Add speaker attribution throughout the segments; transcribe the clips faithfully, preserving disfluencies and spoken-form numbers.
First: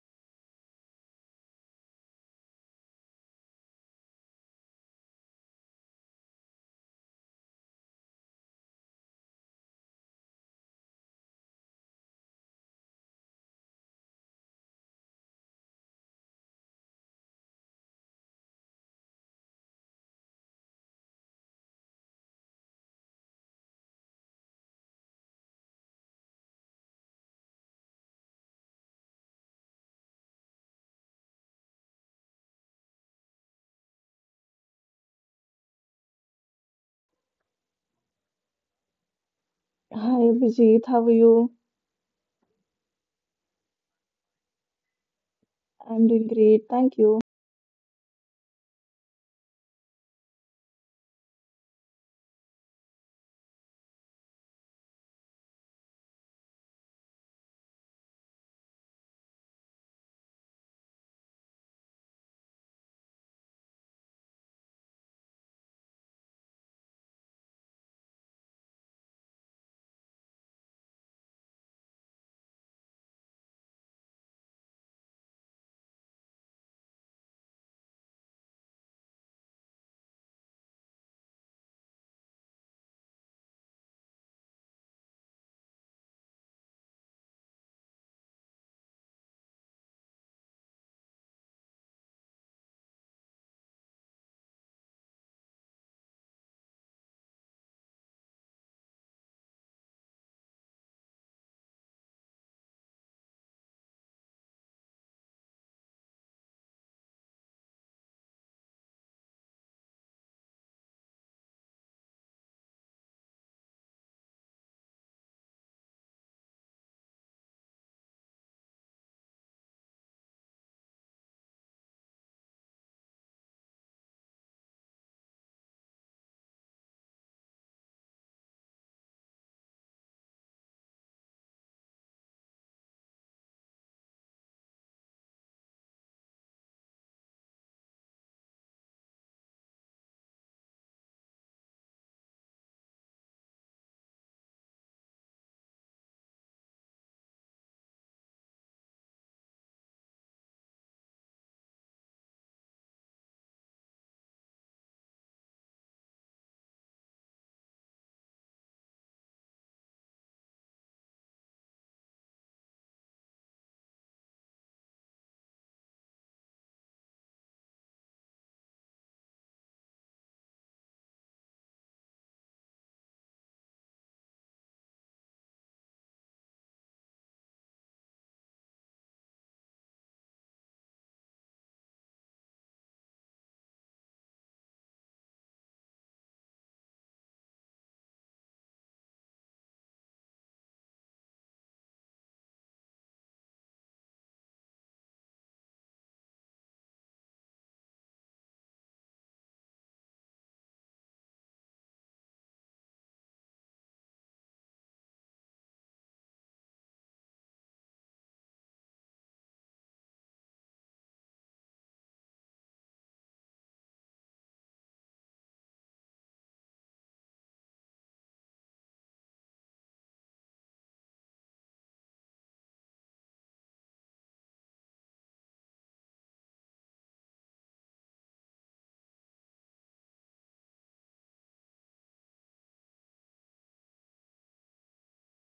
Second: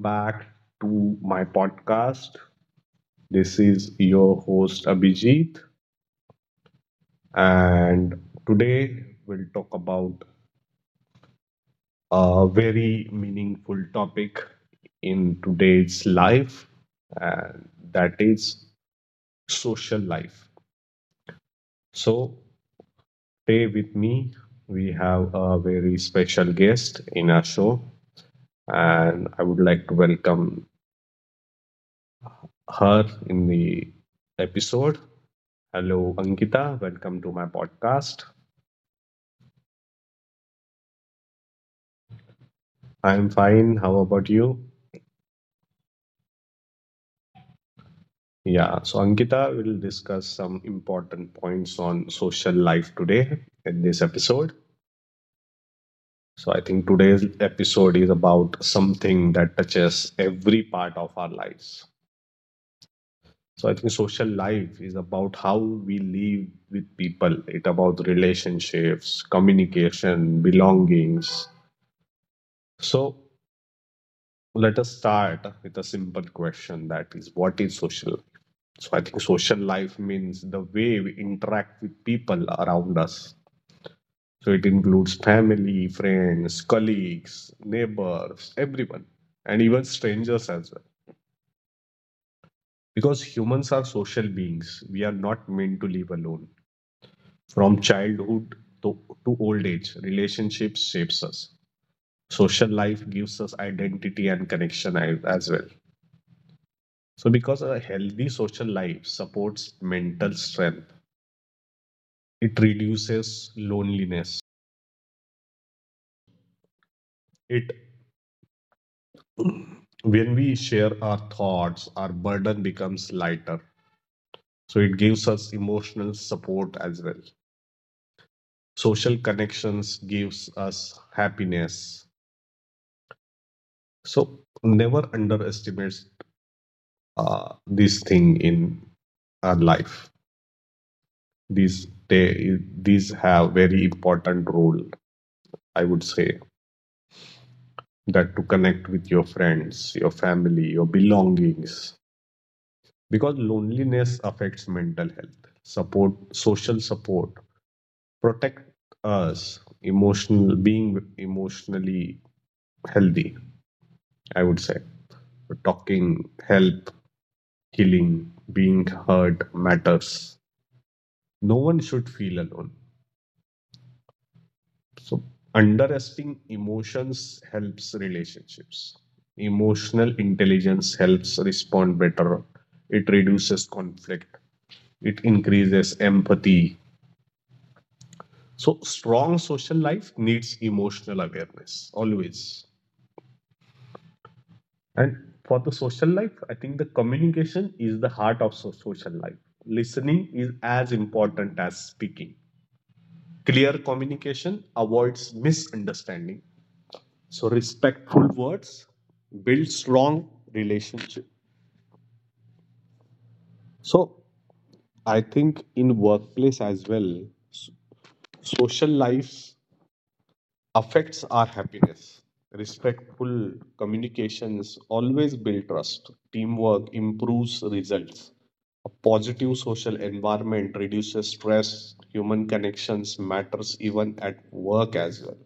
Speaker 1: back to my podcast. This is your host Abhijit, and today we'll talk about a very meaningful topic in today's life, and that is social life. So, today with me, we have a very special guest in our show, and I would like to welcome her in the episode. Hello, Ankita. Welcome to my podcast.
Speaker 2: Hi Abhijit, how are you?
Speaker 1: I'm fine. How about you?
Speaker 2: I'm doing great, thank you.
Speaker 1: Yeah, so Ankita will discuss some important points on social life today in this episode. So I think today's episode is about something that touches every part of our lives. So I think social life is about how we live with people. It's about relationships, communication, belongings. So let us start with a simple question, that is, what is social? So I think social life means the way we interact with people around us. So it includes family, friends, colleagues, neighbors, everyone, and even strangers as well. Because humans are social beings, we are not meant to live alone. From childhood to, to old age, relationships shapes us. Social life gives us identity and connection a- as well. So, because a healthy social life supports mental strength, it reduces loneliness. It when we share our thoughts, our burden becomes lighter, so it gives us emotional support as well. Social connections gives us happiness. So never underestimate uh, this thing in our life. These they these have very important role, I would say, that to connect with your friends, your family, your belongings, because loneliness affects mental health support. Social support protect us emotional being, emotionally healthy, I would say. Talking help healing. Being heard matters. No one should feel alone. So underestimating emotions helps relationships. Emotional intelligence helps respond better. It reduces conflict. It increases empathy. So strong social life needs emotional awareness always. And for the social life, I think the communication is the heart of so- social life. Listening is as important as speaking. Clear communication avoids misunderstanding. So respectful words build strong relationship. So I think in workplace as well, social life affects our happiness. Respectful communications always build trust. Teamwork improves results. A positive social environment reduces stress. Human connections matters even at work as well.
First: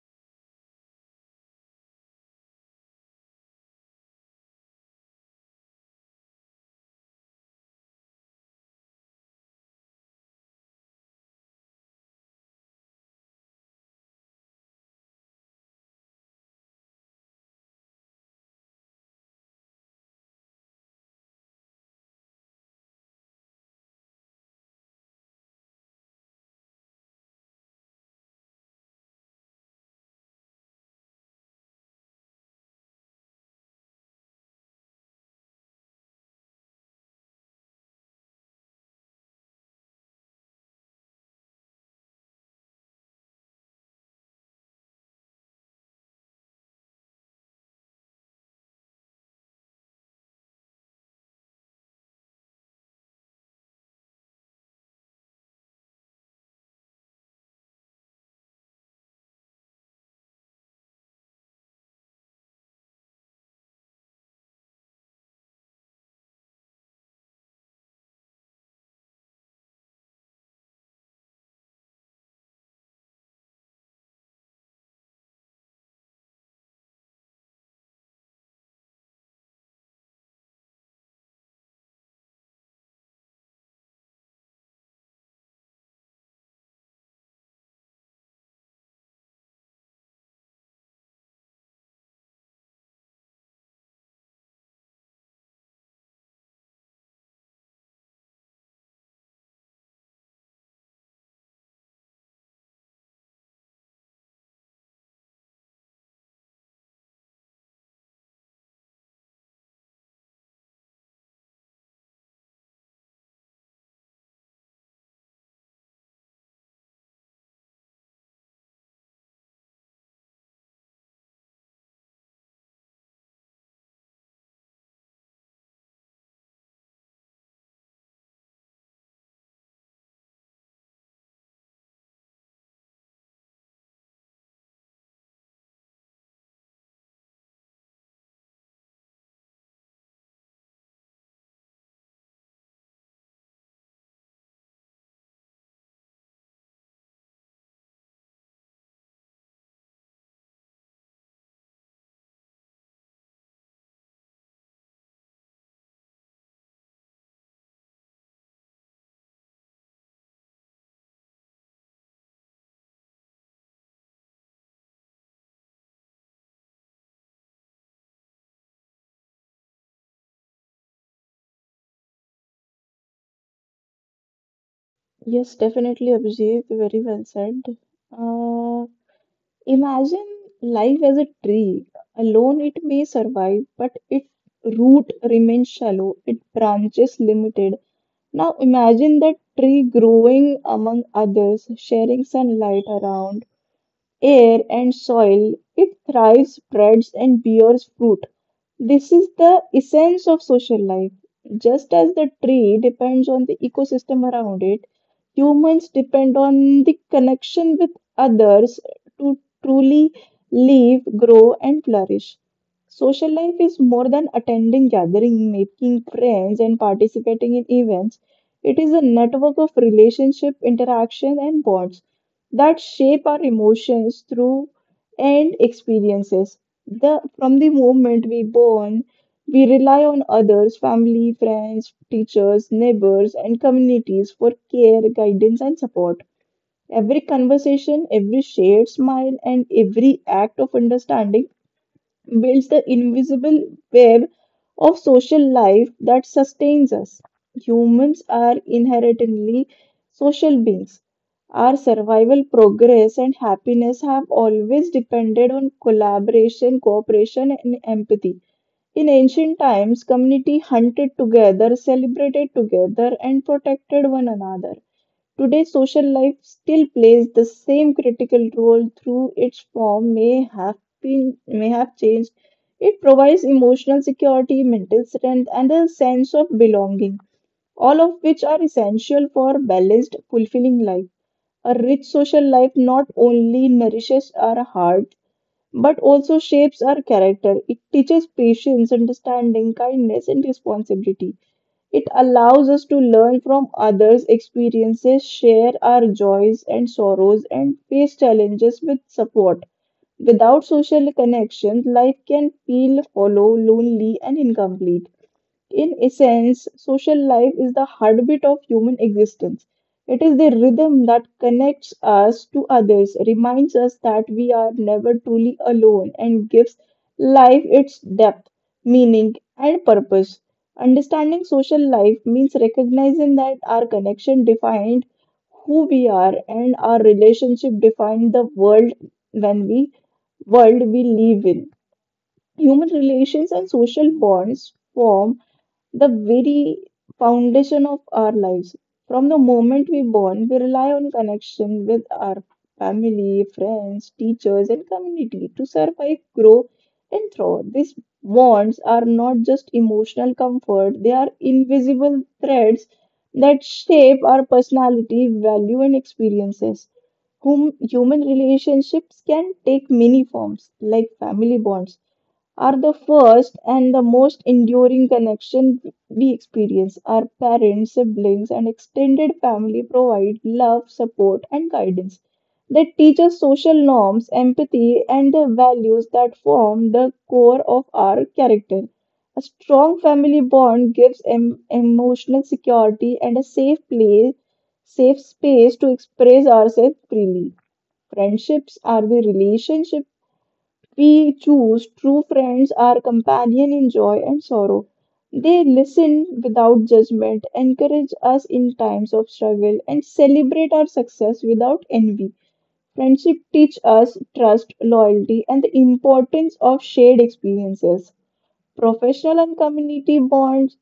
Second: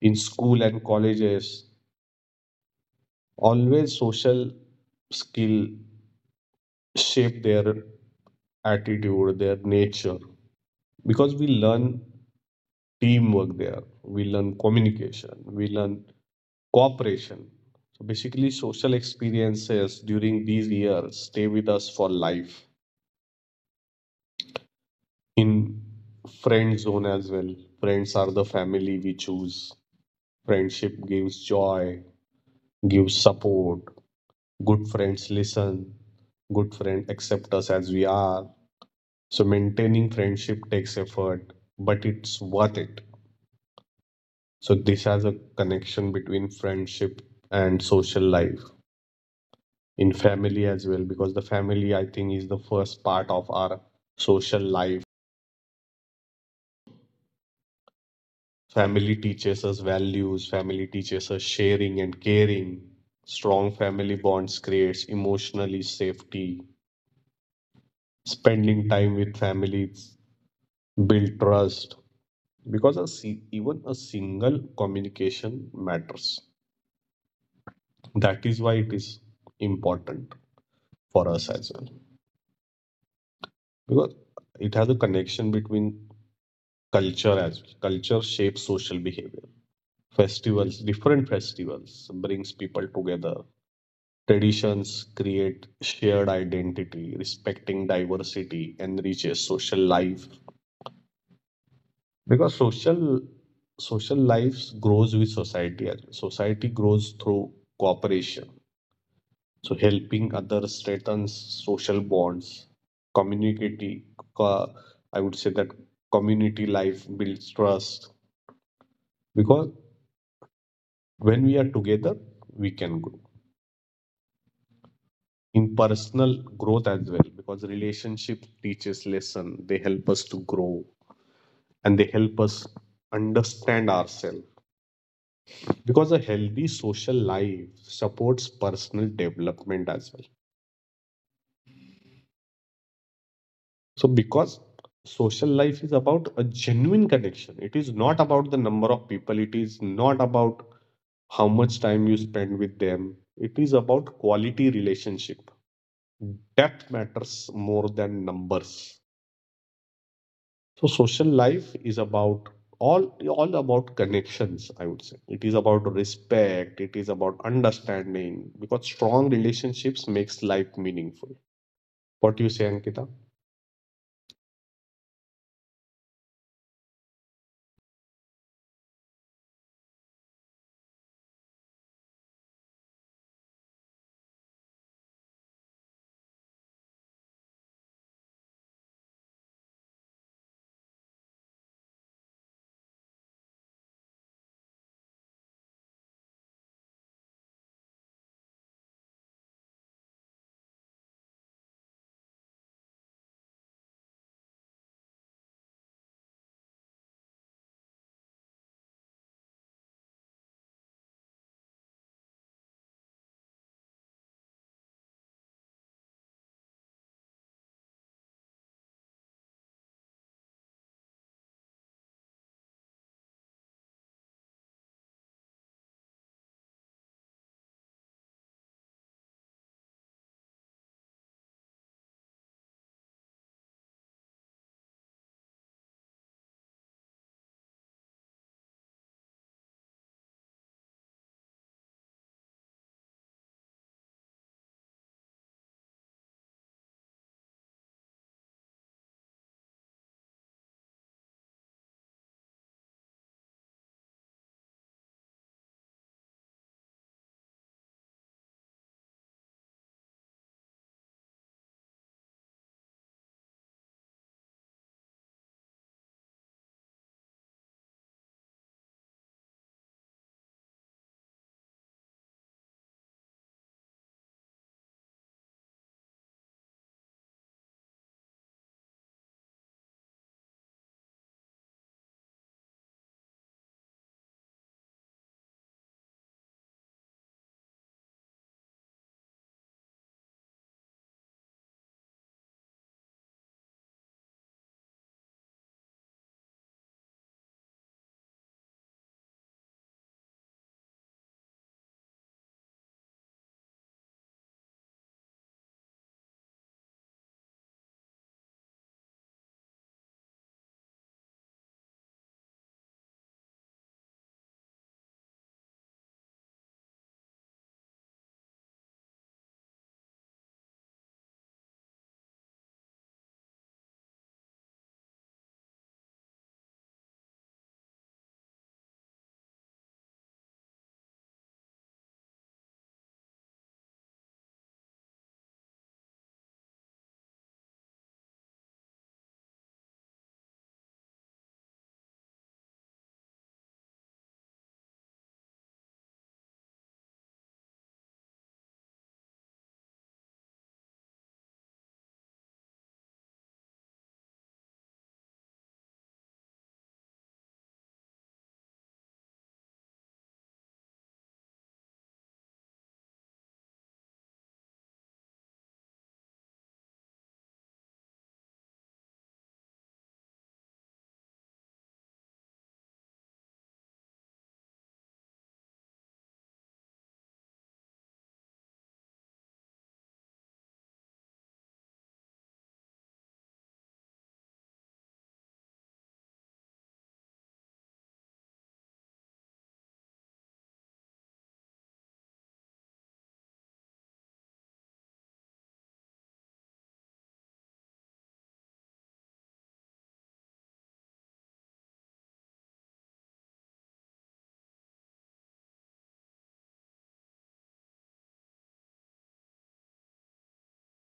Speaker 1: In school and colleges, always social skill shape their attitude, their nature, because we learn teamwork there. We learn communication. We learn cooperation. So basically, social experiences during these years stay with us for life. In friend zone as well, friends are the family we choose. Friendship gives joy, gives support. Good friends listen. Good friend accept us as we are. So maintaining friendship takes effort, but it's worth it. So this has a connection between friendship and social life. In family as well, because the family, I think, is the first part of our social life. Family teaches us values. Family teaches us sharing and caring. Strong family bonds creates emotionally safety. Spending time with families build trust, because a, si- even a single communication matters. That is why it is important for us as well, because it has a connection between culture as well. Culture shapes social behavior. Festivals, different festivals, so brings people together. Traditions create shared identity. Respecting diversity enriches social life, because social social lives grows with society well. Society grows through cooperation, so helping others strengthens social bonds. Community co- I would say that community life builds trust, because when we are together, we can grow in personal growth as well, because relationship teaches lesson. They help us to grow, and they help us understand ourselves, because a healthy social life supports personal development as well. So because social life is about a genuine connection, it is not about the number of people. It is not about how much time you spend with them. It is about quality relationship. Depth matters more than numbers. So social life is about all all about connections, I would say. It is about respect, it is about understanding, because strong relationships makes life meaningful. What do you say, Ankita?
Speaker 2: Yes, definitely Abhijit, very well said. Uh, imagine life as a tree. Alone it may survive, but its root remains shallow, its branches limited. Now imagine that tree growing among others, sharing sunlight around, air and soil. It thrives, spreads, and bears fruit. This is the essence of social life. Just as the tree depends on the ecosystem around it, humans depend on the connection with others to truly live, grow, and flourish. Social life is more than attending gatherings, making friends, and participating in events. It is a network of relationship, interaction, and bonds that shape our emotions through and experiences the from the moment we born, we rely on others, family, friends, teachers, neighbors, and communities for care, guidance, and support. Every conversation, every shared smile, and every act of understanding builds the invisible web of social life that sustains us. Humans are inherently social beings our survival, progress, and happiness have always depended on collaboration, cooperation, and empathy. In ancient times, community hunted together, celebrated together, and protected one another. Today, social life still plays the same critical role through its form may have been may have changed. It provides emotional security, mental strength, and a sense of belonging, all of which are essential for balanced, fulfilling life. A rich social life not only nourishes our heart but also shapes our character. It teaches patience, understanding, kindness, and responsibility. It allows us to learn from others' experiences, share our joys and sorrows, and face challenges with support. Without social connections, life can feel hollow, lonely, and incomplete. In essence, social life is the heartbeat of human existence. It is the rhythm that connects us to others, reminds us that we are never truly alone, and gives life its depth, meaning, and purpose. Understanding social life means recognizing that our connection defined who we are and our relationship defined the world when we world we live in. Human relations and social bonds form the very foundation of our lives. From the moment we born, we rely on connection with our family, friends, teachers, and community to survive, grow, and thrive. These bonds are not just emotional comfort, they are invisible threads that shape our personality, value, and experiences. Whom human relationships can take many forms, like family bonds are the first and the most enduring connection we experience. Our parents, siblings, and extended family provide love, support, and guidance. They teach us social norms, empathy, and the values that form the core of our character. A strong family bond gives em- emotional security and a safe place, safe space to express ourselves freely. Friendships are the relationships we choose true friends, our companion in joy and sorrow. They listen without judgment, encourage us in times of struggle, and celebrate our success without envy. Friendship teach us trust, loyalty, and the importance of shared experiences. Professional and community bonds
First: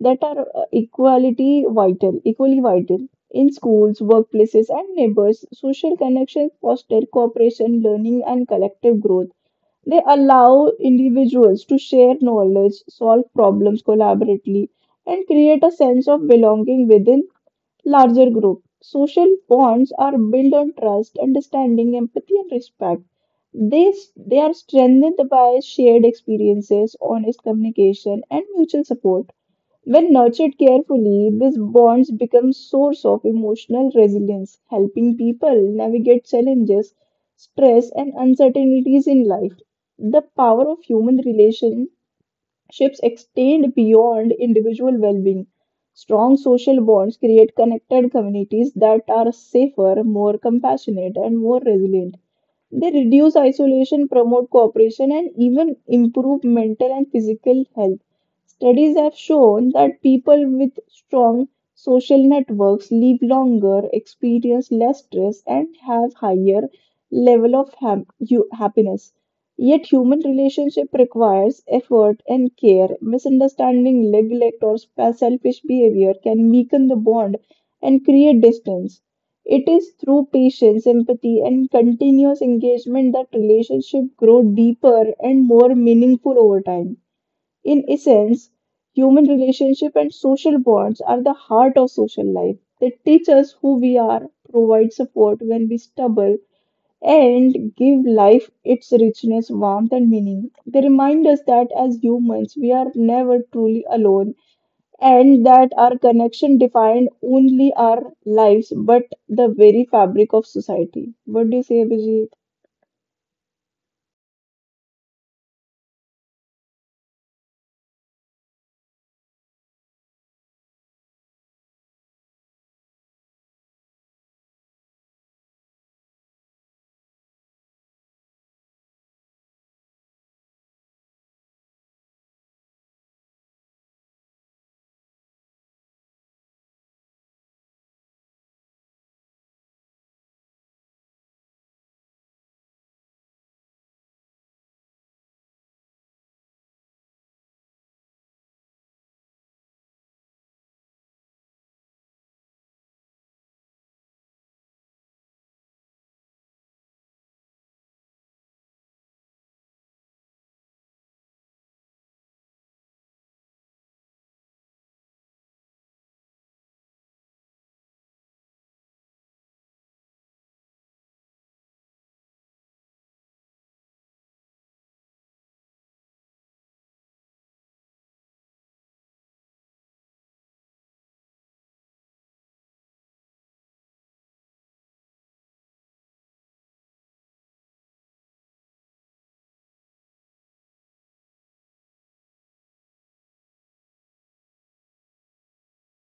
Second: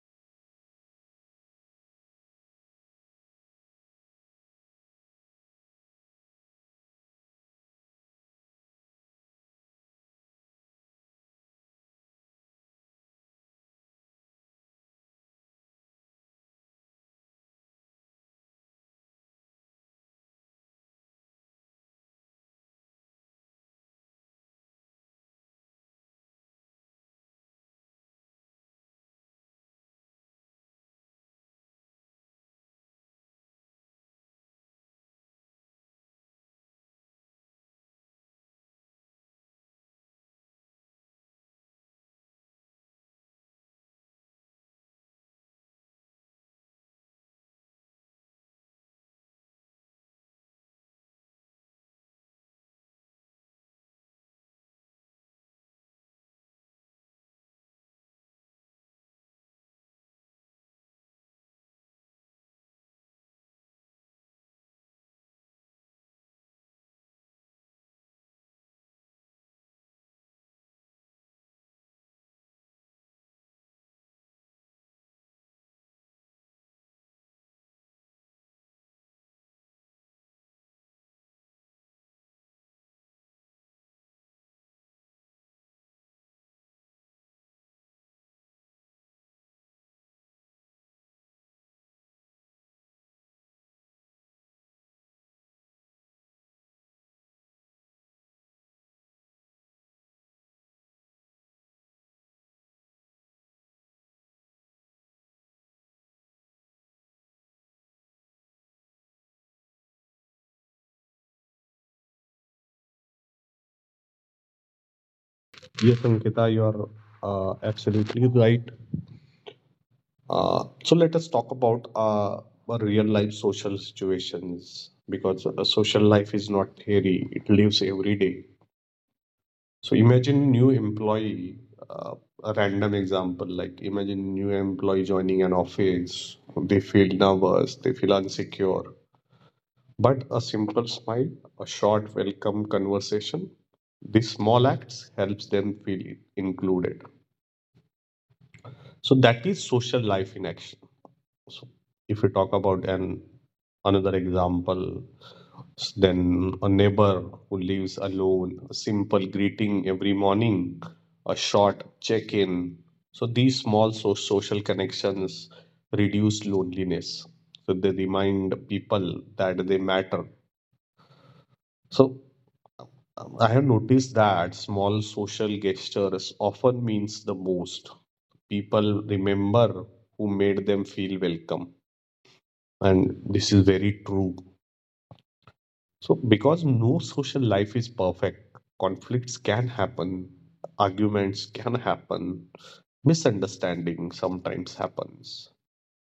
Speaker 2: that are uh, equality vital, equally vital. In schools, workplaces, and neighbors, social connections foster cooperation, learning, and collective growth. They allow individuals to share knowledge, solve problems collaboratively, and create a sense of belonging within larger group. Social bonds are built on trust, understanding, empathy, and respect. They, they are strengthened by shared experiences, honest communication, and mutual support. When nurtured carefully, these bonds become source of emotional resilience, helping people navigate challenges, stress, and uncertainties in life. The power of human relationships extend beyond individual well-being. Strong social bonds create connected communities that are safer, more compassionate, and more resilient. They reduce isolation, promote cooperation, and even improve mental and physical health. Studies have shown that people with strong social networks live longer, experience less stress, and have higher level of ham- hu- happiness. Yet human relationship requires effort and care. Misunderstanding, neglect, or selfish behavior can weaken the bond and create distance. It is through patience, empathy, and continuous engagement that relationships grow deeper and more meaningful over time. In essence, human relationship and social bonds are the heart of social life. They teach us who we are, provide support when we stumble, and give life its richness, warmth, and meaning. They remind us that as humans, we are never truly alone and that our connection defined only our lives but the very fabric of society. What do you say, Abhijit?
Speaker 1: Yes, Ankita, you are uh, absolutely right. Uh, so let us talk about uh, real life social situations, because uh, social life is not theory, it lives every day. So imagine new employee, uh, a random example, like imagine new employee joining an office. They feel nervous, they feel insecure. But a simple smile, a short welcome conversation, these small acts helps them feel included. So that is social life in action. So if we talk about an another example, then a neighbor who lives alone, a simple greeting every morning, a short check-in. So these small so- social connections reduce loneliness. So they remind people that they matter. So um, I have noticed that small social gestures often means the most. People remember who made them feel welcome, and this is very true. So, because no social life is perfect, conflicts can happen, arguments can happen, misunderstanding sometimes happens.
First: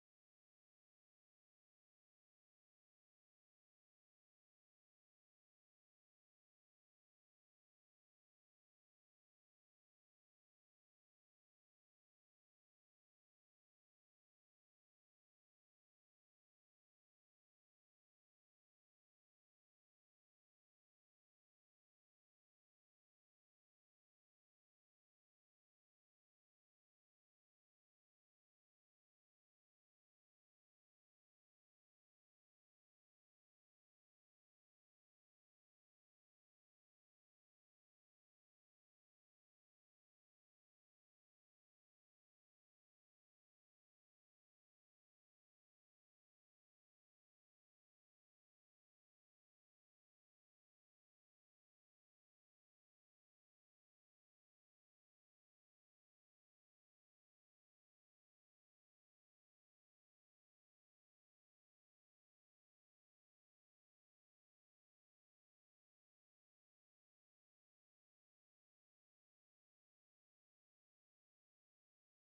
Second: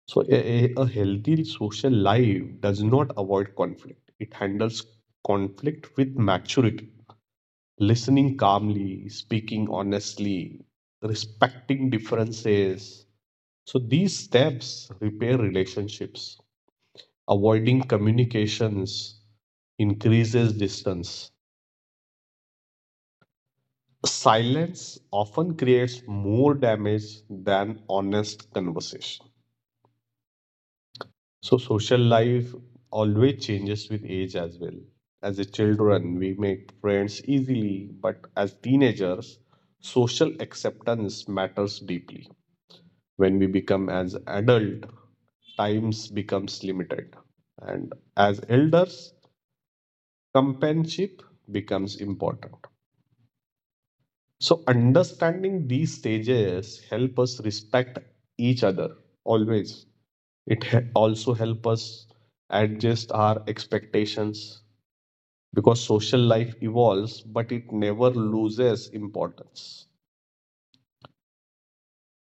Speaker 1: So, a, a a healthy social life does not avoid conflict, it handles conflict with maturity, listening calmly, speaking honestly, respecting differences. So these steps repair relationships. Avoiding communications increases distance. Silence often creates more damage than honest conversation. So social life always changes with age as well. As a children, we make friends easily, but as teenagers, social acceptance matters deeply. When we become as adult, times becomes limited, and as elders, companionship becomes important. So understanding these stages help us respect each other always. It he- also help us adjust our expectations, because social life evolves, but it never loses importance.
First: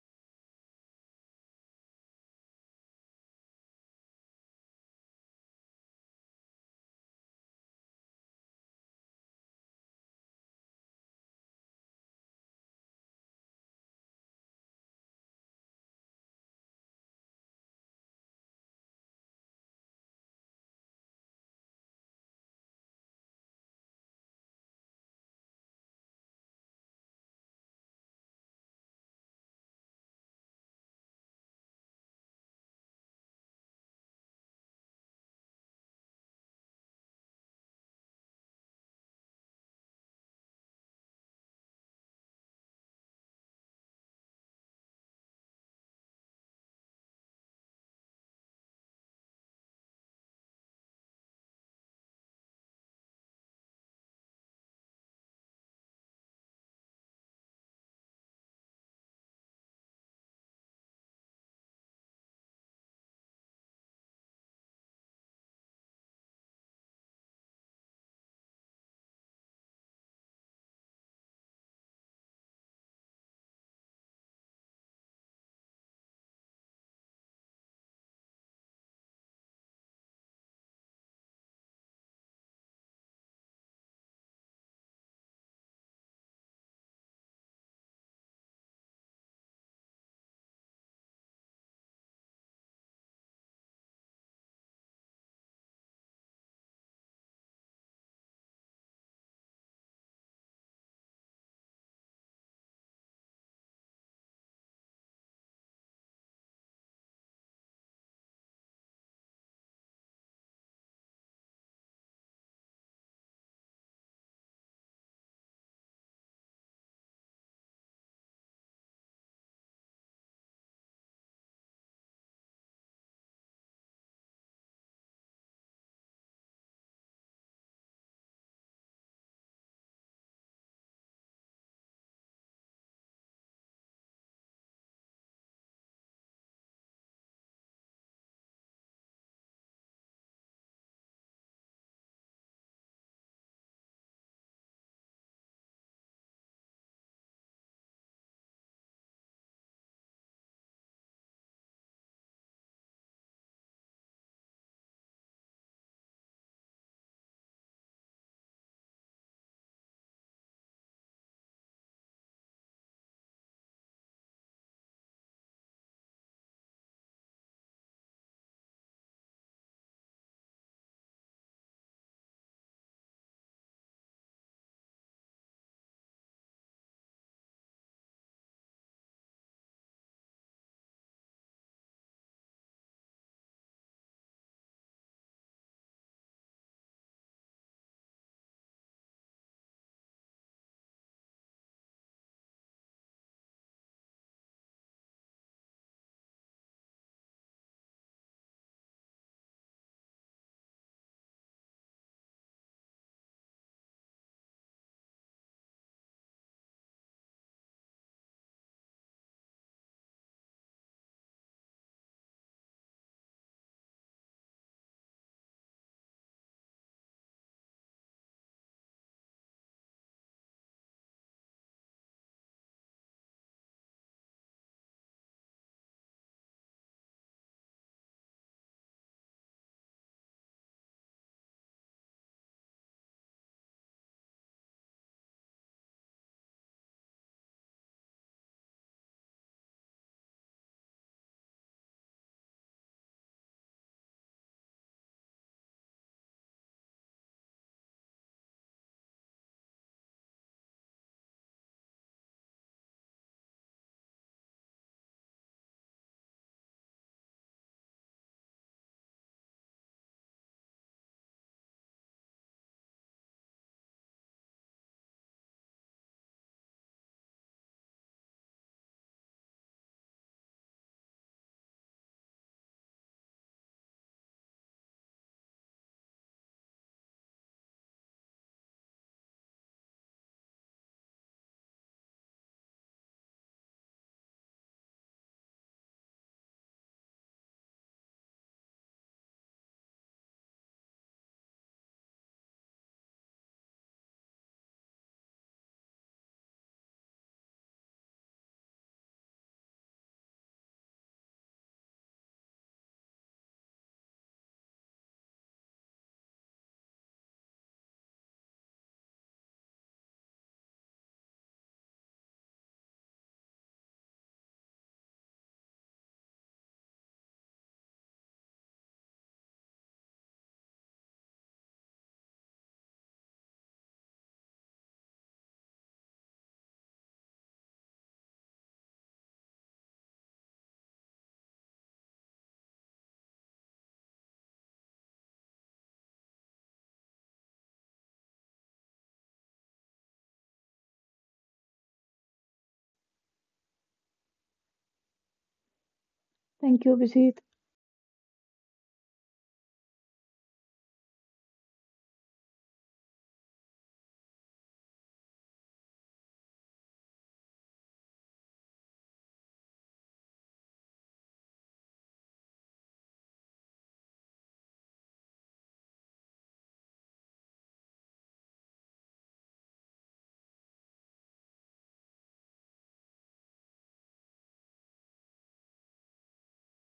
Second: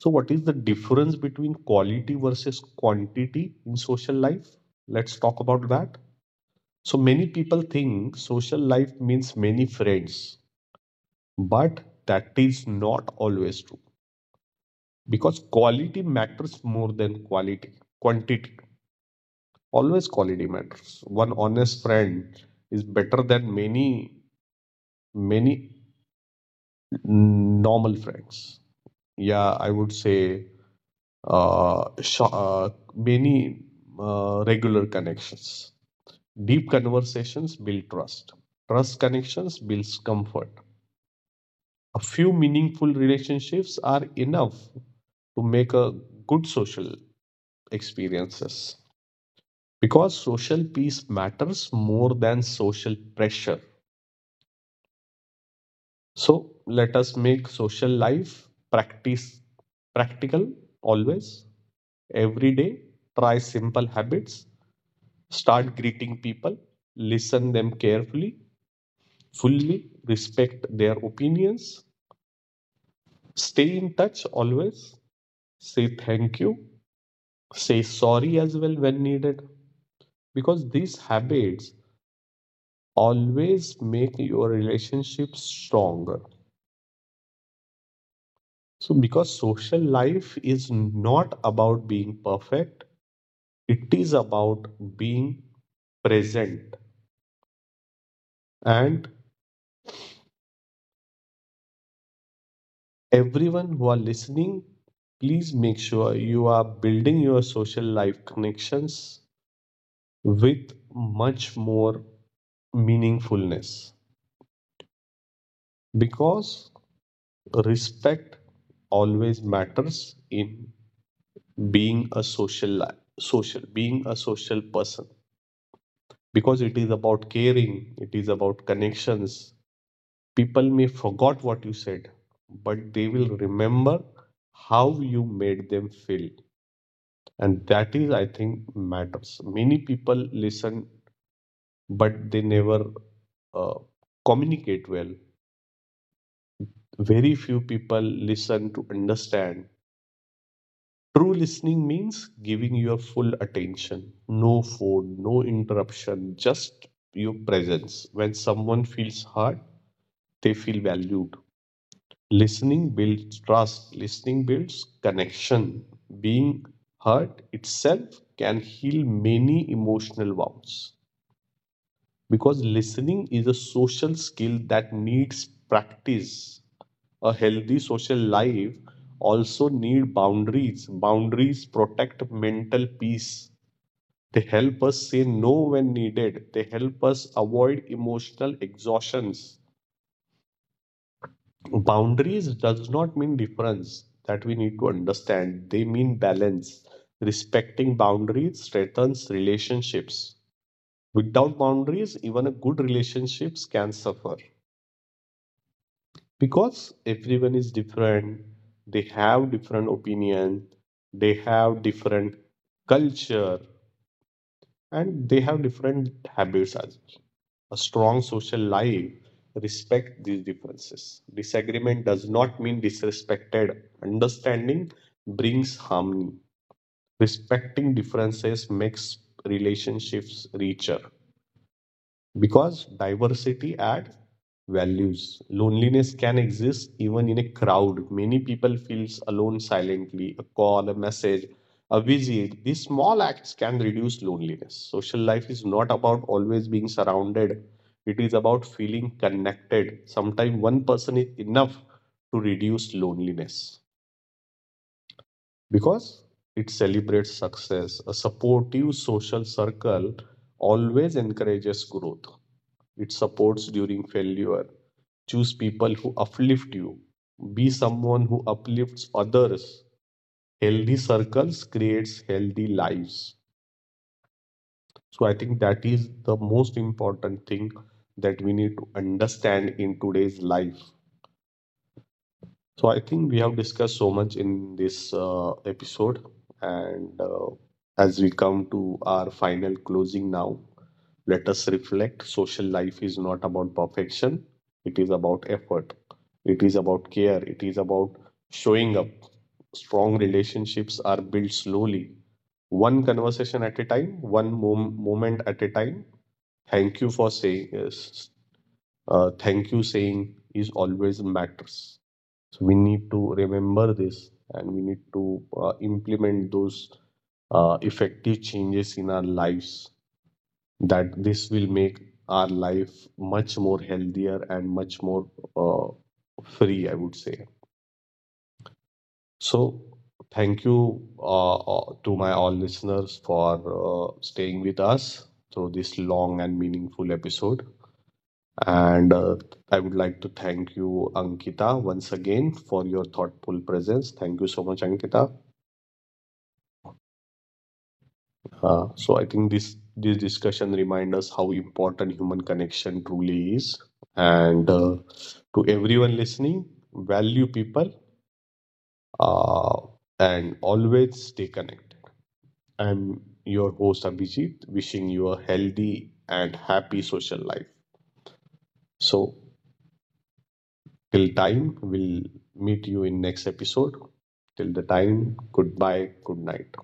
Speaker 1: So what is the difference between quality versus quantity in social life? Let's talk about that. So many people think social life means many friends, but that is not always true, because quality matters more than quality quantity. Always quality matters. One honest friend is better than many many normal friends. Yeah, I would say, uh, sho- uh many uh, regular connections. Deep conversations build trust. Trust connections builds comfort. A few meaningful relationships are enough to make a good social experiences, because social peace matters more than social pressure. So let us make social life practice practical always. Every day try simple habits. Start greeting people. Listen them carefully, fully. Respect their opinions. Stay in touch always. Say thank you. Say sorry as well when needed, because these habits always make your relationship stronger. So, because social life is not about being perfect, it is about being present. And everyone who are listening, please make sure you are building your social life connections with much more meaningfulness, because respect always matters in being a social li- social being a social person, because it is about caring, it is about connections. People may forget what you said, but they will remember how you made them feel, and that is, I think, matters. Many people listen, but they never uh, communicate well. Very few people listen to understand. True listening means giving your full attention. No phone, no interruption, just your presence. When someone feels hurt, they feel valued. Listening builds trust, listening builds connection. Being heard itself can heal many emotional wounds, because listening is a social skill that needs practice. A healthy social life also need boundaries. Boundaries protect mental peace. They help us say no when needed. They help us avoid emotional exhaustions. Boundaries does not mean difference that we need to understand. They mean balance. Respecting boundaries strengthens relationships. Without boundaries, even a good relationships can suffer, because everyone is different. They have different opinion. They have different culture, and they have different habits as well. A strong social life respect these differences. Disagreement does not mean disrespected. Understanding brings harmony. Respecting differences makes relationships richer, because diversity adds values. Loneliness can exist even in a crowd. Many people feels alone silently. A call, a message, a visit. These small acts can reduce loneliness. Social life is not about always being surrounded. It is about feeling connected. Sometimes one person is enough to reduce loneliness, because it celebrates success. A supportive social circle always encourages growth. It supports during failure. Choose people who uplift you. Be someone who uplifts others. Healthy circles creates healthy lives. So I think that is the most important thing that we need to understand in today's life. So I think we have discussed so much in this uh, episode, and uh, as we come to our final closing now, let us reflect. Social life is not about perfection; it is about effort. It is about care. It is about showing up. Strong relationships are built slowly, one conversation at a time, one mom- moment at a time. Thank you for saying yes. Uh, thank you saying is always matters. So we need to remember this, and we need to uh, implement those uh, effective changes in our lives, that this will make our life much more healthier and much more uh, free, I would say. So thank you uh, uh, to my all listeners for uh, staying with us through this long and meaningful episode. And uh, I would like to thank you, Ankita, once again for your thoughtful presence. Thank you so much, Ankita.
Speaker 2: Thank you, Abhijit.
Speaker 1: Uh, so I think this this discussion reminds us how important human connection truly is. And uh, to everyone listening, value people, uh, and always stay connected. I'm your host Abhijit, wishing you a healthy and happy social life. So till time, we'll meet you in next episode. Till the time, goodbye, good night.